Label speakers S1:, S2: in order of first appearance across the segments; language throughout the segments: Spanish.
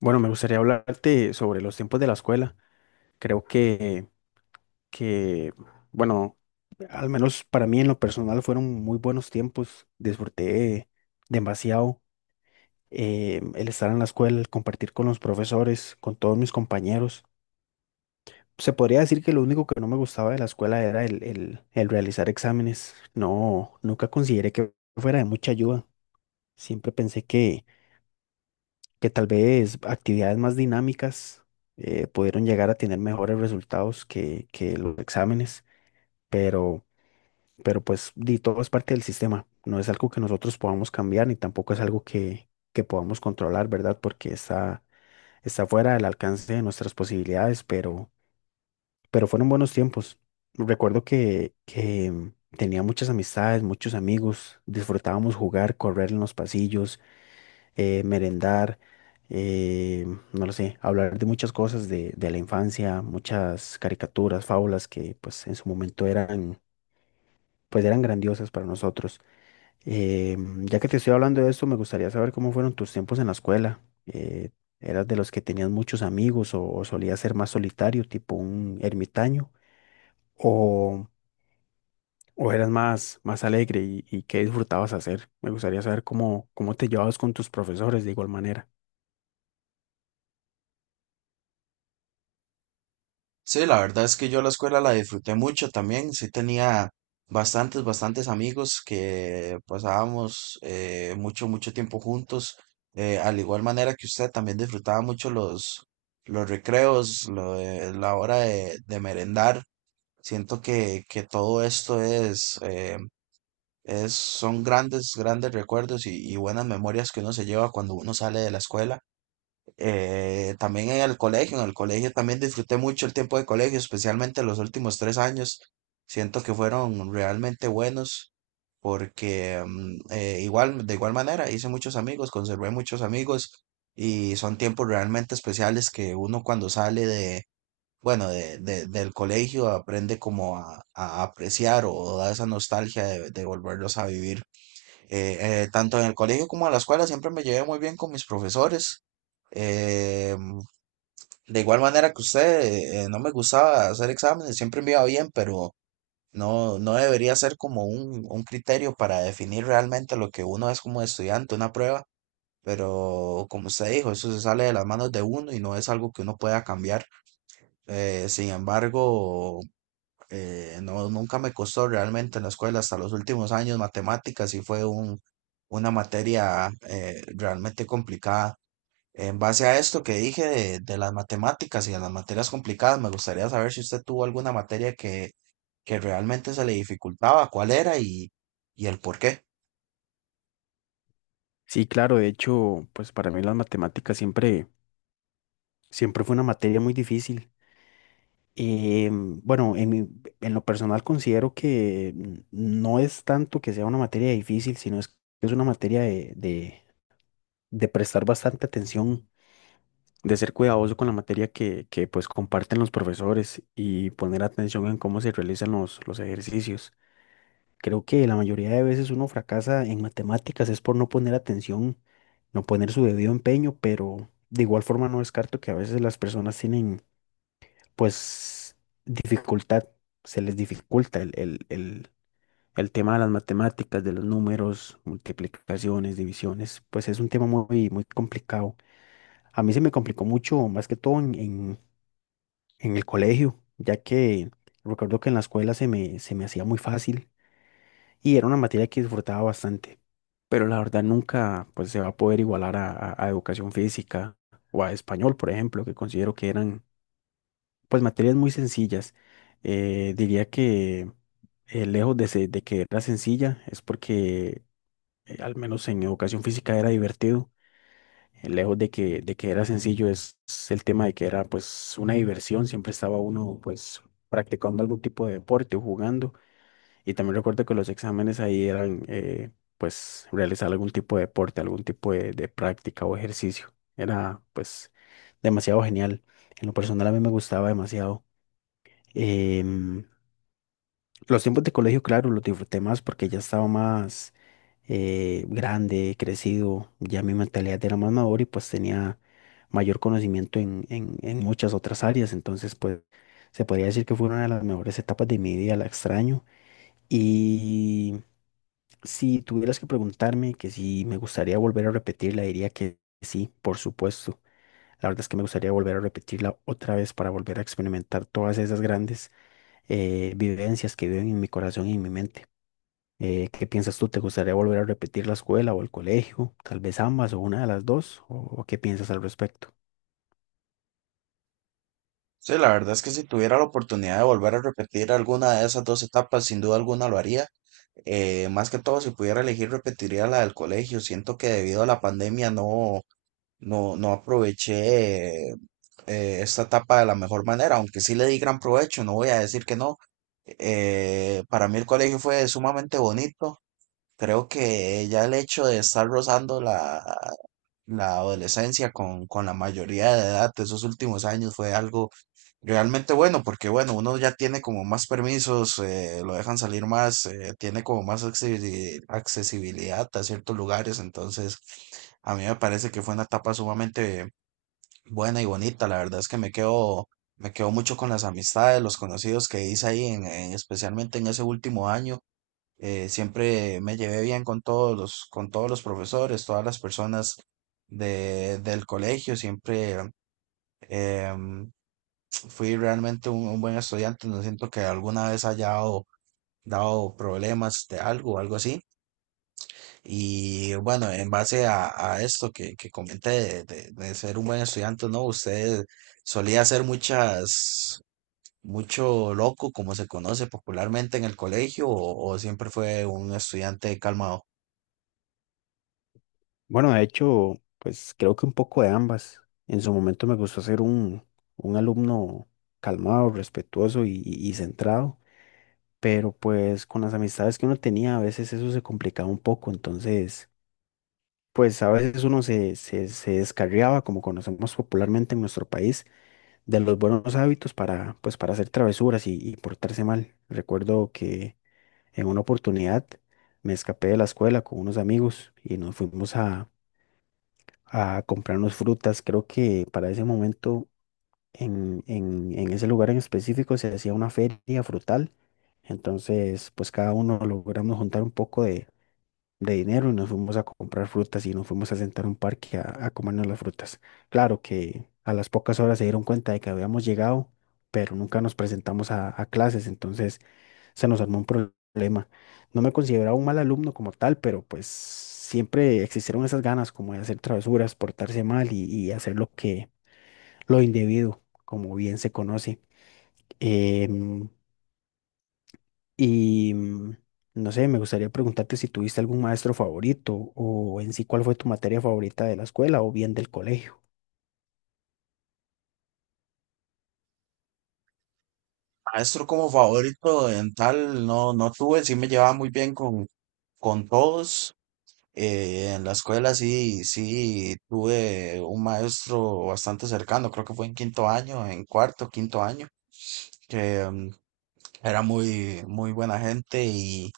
S1: Bueno, me gustaría hablarte sobre los tiempos de la escuela. Creo que, bueno, al menos para mí en lo personal fueron muy buenos tiempos. Disfruté demasiado el estar en la escuela, el compartir con los profesores, con todos mis compañeros. Se podría decir que lo único que no me gustaba de la escuela era el realizar exámenes. No, nunca consideré que fuera de mucha ayuda. Siempre pensé que tal vez actividades más dinámicas pudieron llegar a tener mejores resultados que los exámenes, pero, pero pues di, todo es parte del sistema, no es algo que nosotros podamos cambiar ni tampoco es algo que podamos controlar, ¿verdad? Porque está fuera del alcance de nuestras posibilidades, pero fueron buenos tiempos. Recuerdo que tenía muchas amistades, muchos amigos, disfrutábamos jugar, correr en los pasillos, merendar, eh, no lo sé, hablar de muchas cosas de la infancia, muchas caricaturas, fábulas que pues en su momento pues eran grandiosas para nosotros. Eh, ya que te estoy hablando de esto, me gustaría saber cómo fueron tus tiempos en la escuela. Eh, ¿Eras de los que tenías muchos amigos o solías ser más solitario, tipo un ermitaño? ¿O, o eras más alegre y qué disfrutabas hacer? Me gustaría saber cómo te llevabas con tus profesores de igual manera.
S2: Sí, la verdad es que yo la escuela la disfruté mucho también. Sí tenía bastantes amigos que pasábamos mucho tiempo juntos. Al igual manera que usted también disfrutaba mucho los recreos, la hora de merendar. Siento que todo esto es, son grandes recuerdos y buenas memorias que uno se lleva cuando uno sale de la escuela. También en el colegio también disfruté mucho el tiempo de colegio, especialmente los últimos 3 años. Siento que fueron realmente buenos porque igual, de igual manera hice muchos amigos, conservé muchos amigos y son tiempos realmente especiales que uno cuando sale de, bueno, del colegio aprende como a apreciar o da esa nostalgia de volverlos a vivir. Tanto en el colegio como en la escuela siempre me llevé muy bien con mis profesores. Eh, de igual manera que usted, no me gustaba hacer exámenes, siempre me iba bien, pero no debería ser como un criterio para definir realmente lo que uno es como estudiante, una prueba. Pero como usted dijo, eso se sale de las manos de uno y no es algo que uno pueda cambiar. Sin embargo, no, nunca me costó realmente en la escuela hasta los últimos años. Matemáticas y fue un, una materia realmente complicada. En base a esto que dije de las matemáticas y de las materias complicadas, me gustaría saber si usted tuvo alguna materia que realmente se le dificultaba, cuál era y el por qué.
S1: Sí, claro, de hecho, pues para mí las matemáticas siempre fue una materia muy difícil. Bueno, en lo personal considero que no es tanto que sea una materia difícil, sino es que es una materia de prestar bastante atención, de ser cuidadoso con la materia que pues comparten los profesores y poner atención en cómo se realizan los ejercicios. Creo que la mayoría de veces uno fracasa en matemáticas es por no poner atención, no poner su debido empeño, pero de igual forma no descarto que a veces las personas tienen pues dificultad, se les dificulta el tema de las matemáticas, de los números, multiplicaciones, divisiones, pues es un tema muy, muy complicado. A mí se me complicó mucho, más que todo en el colegio, ya que recuerdo que en la escuela se me hacía muy fácil y era una materia que disfrutaba bastante, pero la verdad nunca pues se va a poder igualar a educación física o a español, por ejemplo, que considero que eran pues materias muy sencillas. Diría que lejos de que era sencilla, es porque al menos en educación física era divertido. Lejos de de que era sencillo, es el tema de que era pues una diversión, siempre estaba uno pues practicando algún tipo de deporte o jugando. Y también recuerdo que los exámenes ahí pues realizar algún tipo de deporte, algún tipo de práctica o ejercicio. Era pues demasiado genial. En lo personal a mí me gustaba demasiado. Em, los tiempos de colegio, claro, los disfruté más porque ya estaba más grande, crecido, ya mi mentalidad era más madura y pues tenía mayor conocimiento en muchas otras áreas. Entonces, pues, se podría decir que fue una de las mejores etapas de mi vida, la extraño. Y si tuvieras que preguntarme que si me gustaría volver a repetirla, diría que sí, por supuesto. La verdad es que me gustaría volver a repetirla otra vez para volver a experimentar todas esas grandes vivencias que viven en mi corazón y en mi mente. ¿Qué piensas tú? ¿Te gustaría volver a repetir la escuela o el colegio? Tal vez ambas o una de las dos. O qué piensas al respecto?
S2: Sí, la verdad es que si tuviera la oportunidad de volver a repetir alguna de esas dos etapas, sin duda alguna lo haría. Más que todo, si pudiera elegir, repetiría la del colegio. Siento que debido a la pandemia no, no aproveché esta etapa de la mejor manera, aunque sí le di gran provecho, no voy a decir que no. Para mí el colegio fue sumamente bonito. Creo que ya el hecho de estar rozando la adolescencia con la mayoría de edad de esos últimos años fue algo realmente bueno, porque bueno, uno ya tiene como más permisos, lo dejan salir más, tiene como más accesibilidad a ciertos lugares, entonces a mí me parece que fue una etapa sumamente buena y bonita, la verdad es que me quedo mucho con las amistades, los conocidos que hice ahí, especialmente en ese último año. Siempre me llevé bien con todos con todos los profesores, todas las personas del colegio. Siempre em, fui realmente un buen estudiante. No siento que alguna vez haya dado problemas de algo o algo así. Y bueno, en base a esto que comenté de ser un buen estudiante, ¿no? Usted solía hacer mucho loco, como se conoce popularmente en el colegio, o siempre fue un estudiante calmado.
S1: Bueno, de hecho, pues creo que un poco de ambas. En su momento me gustó ser un alumno calmado, respetuoso y centrado. Pero pues con las amistades que uno tenía a veces eso se complicaba un poco, entonces pues a veces uno se descarriaba, como conocemos popularmente en nuestro país, de los buenos hábitos para pues para hacer travesuras y portarse mal. Recuerdo que en una oportunidad me escapé de la escuela con unos amigos y nos fuimos a comprarnos frutas, creo que para ese momento en ese lugar en específico se hacía una feria frutal. Entonces, pues cada uno logramos juntar un poco de dinero y nos fuimos a comprar frutas y nos fuimos a sentar a un parque a comernos las frutas. Claro que a las pocas horas se dieron cuenta de que habíamos llegado, pero nunca nos presentamos a clases, entonces se nos armó un problema. No me consideraba un mal alumno como tal, pero pues siempre existieron esas ganas como de hacer travesuras, portarse mal y hacer lo que lo individuo, como bien se conoce. Em, y mm, no sé, me gustaría preguntarte si tuviste algún maestro favorito o en sí cuál fue tu materia favorita de la escuela o bien del colegio.
S2: Maestro como favorito en tal, no, no tuve, sí me llevaba muy bien con todos. En la escuela sí, sí tuve un maestro bastante cercano, creo que fue en quinto año, en cuarto, quinto año que era muy buena gente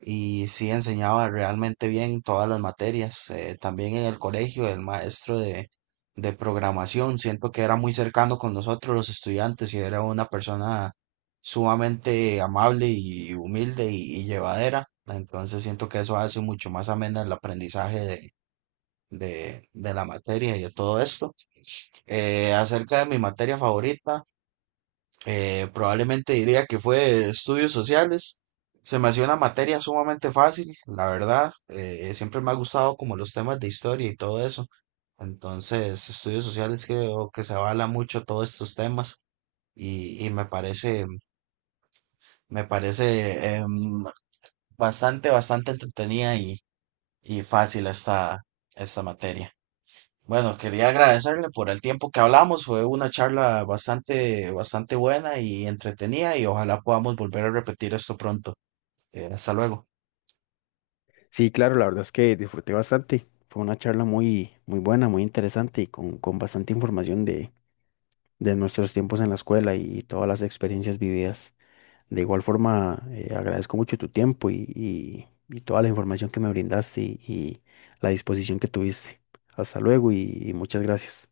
S2: y sí enseñaba realmente bien todas las materias. También en el colegio, el maestro de programación, siento que era muy cercano con nosotros los estudiantes y era una persona sumamente amable y humilde y llevadera. Entonces siento que eso hace mucho más amena el aprendizaje de, de la materia y de todo esto. Acerca de mi materia favorita. Probablemente diría que fue estudios sociales. Se me hacía una materia sumamente fácil, la verdad. Siempre me ha gustado como los temas de historia y todo eso. Entonces, estudios sociales creo que se avala mucho todos estos temas y me parece bastante, bastante entretenida y fácil esta, esta materia. Bueno, quería agradecerle por el tiempo que hablamos. Fue una charla bastante, bastante buena y entretenida y ojalá podamos volver a repetir esto pronto. Hasta luego.
S1: Sí, claro, la verdad es que disfruté bastante. Fue una charla muy, muy buena, muy interesante y con bastante información de nuestros tiempos en la escuela y todas las experiencias vividas. De igual forma, agradezco mucho tu tiempo y toda la información que me brindaste y la disposición que tuviste. Hasta luego y muchas gracias.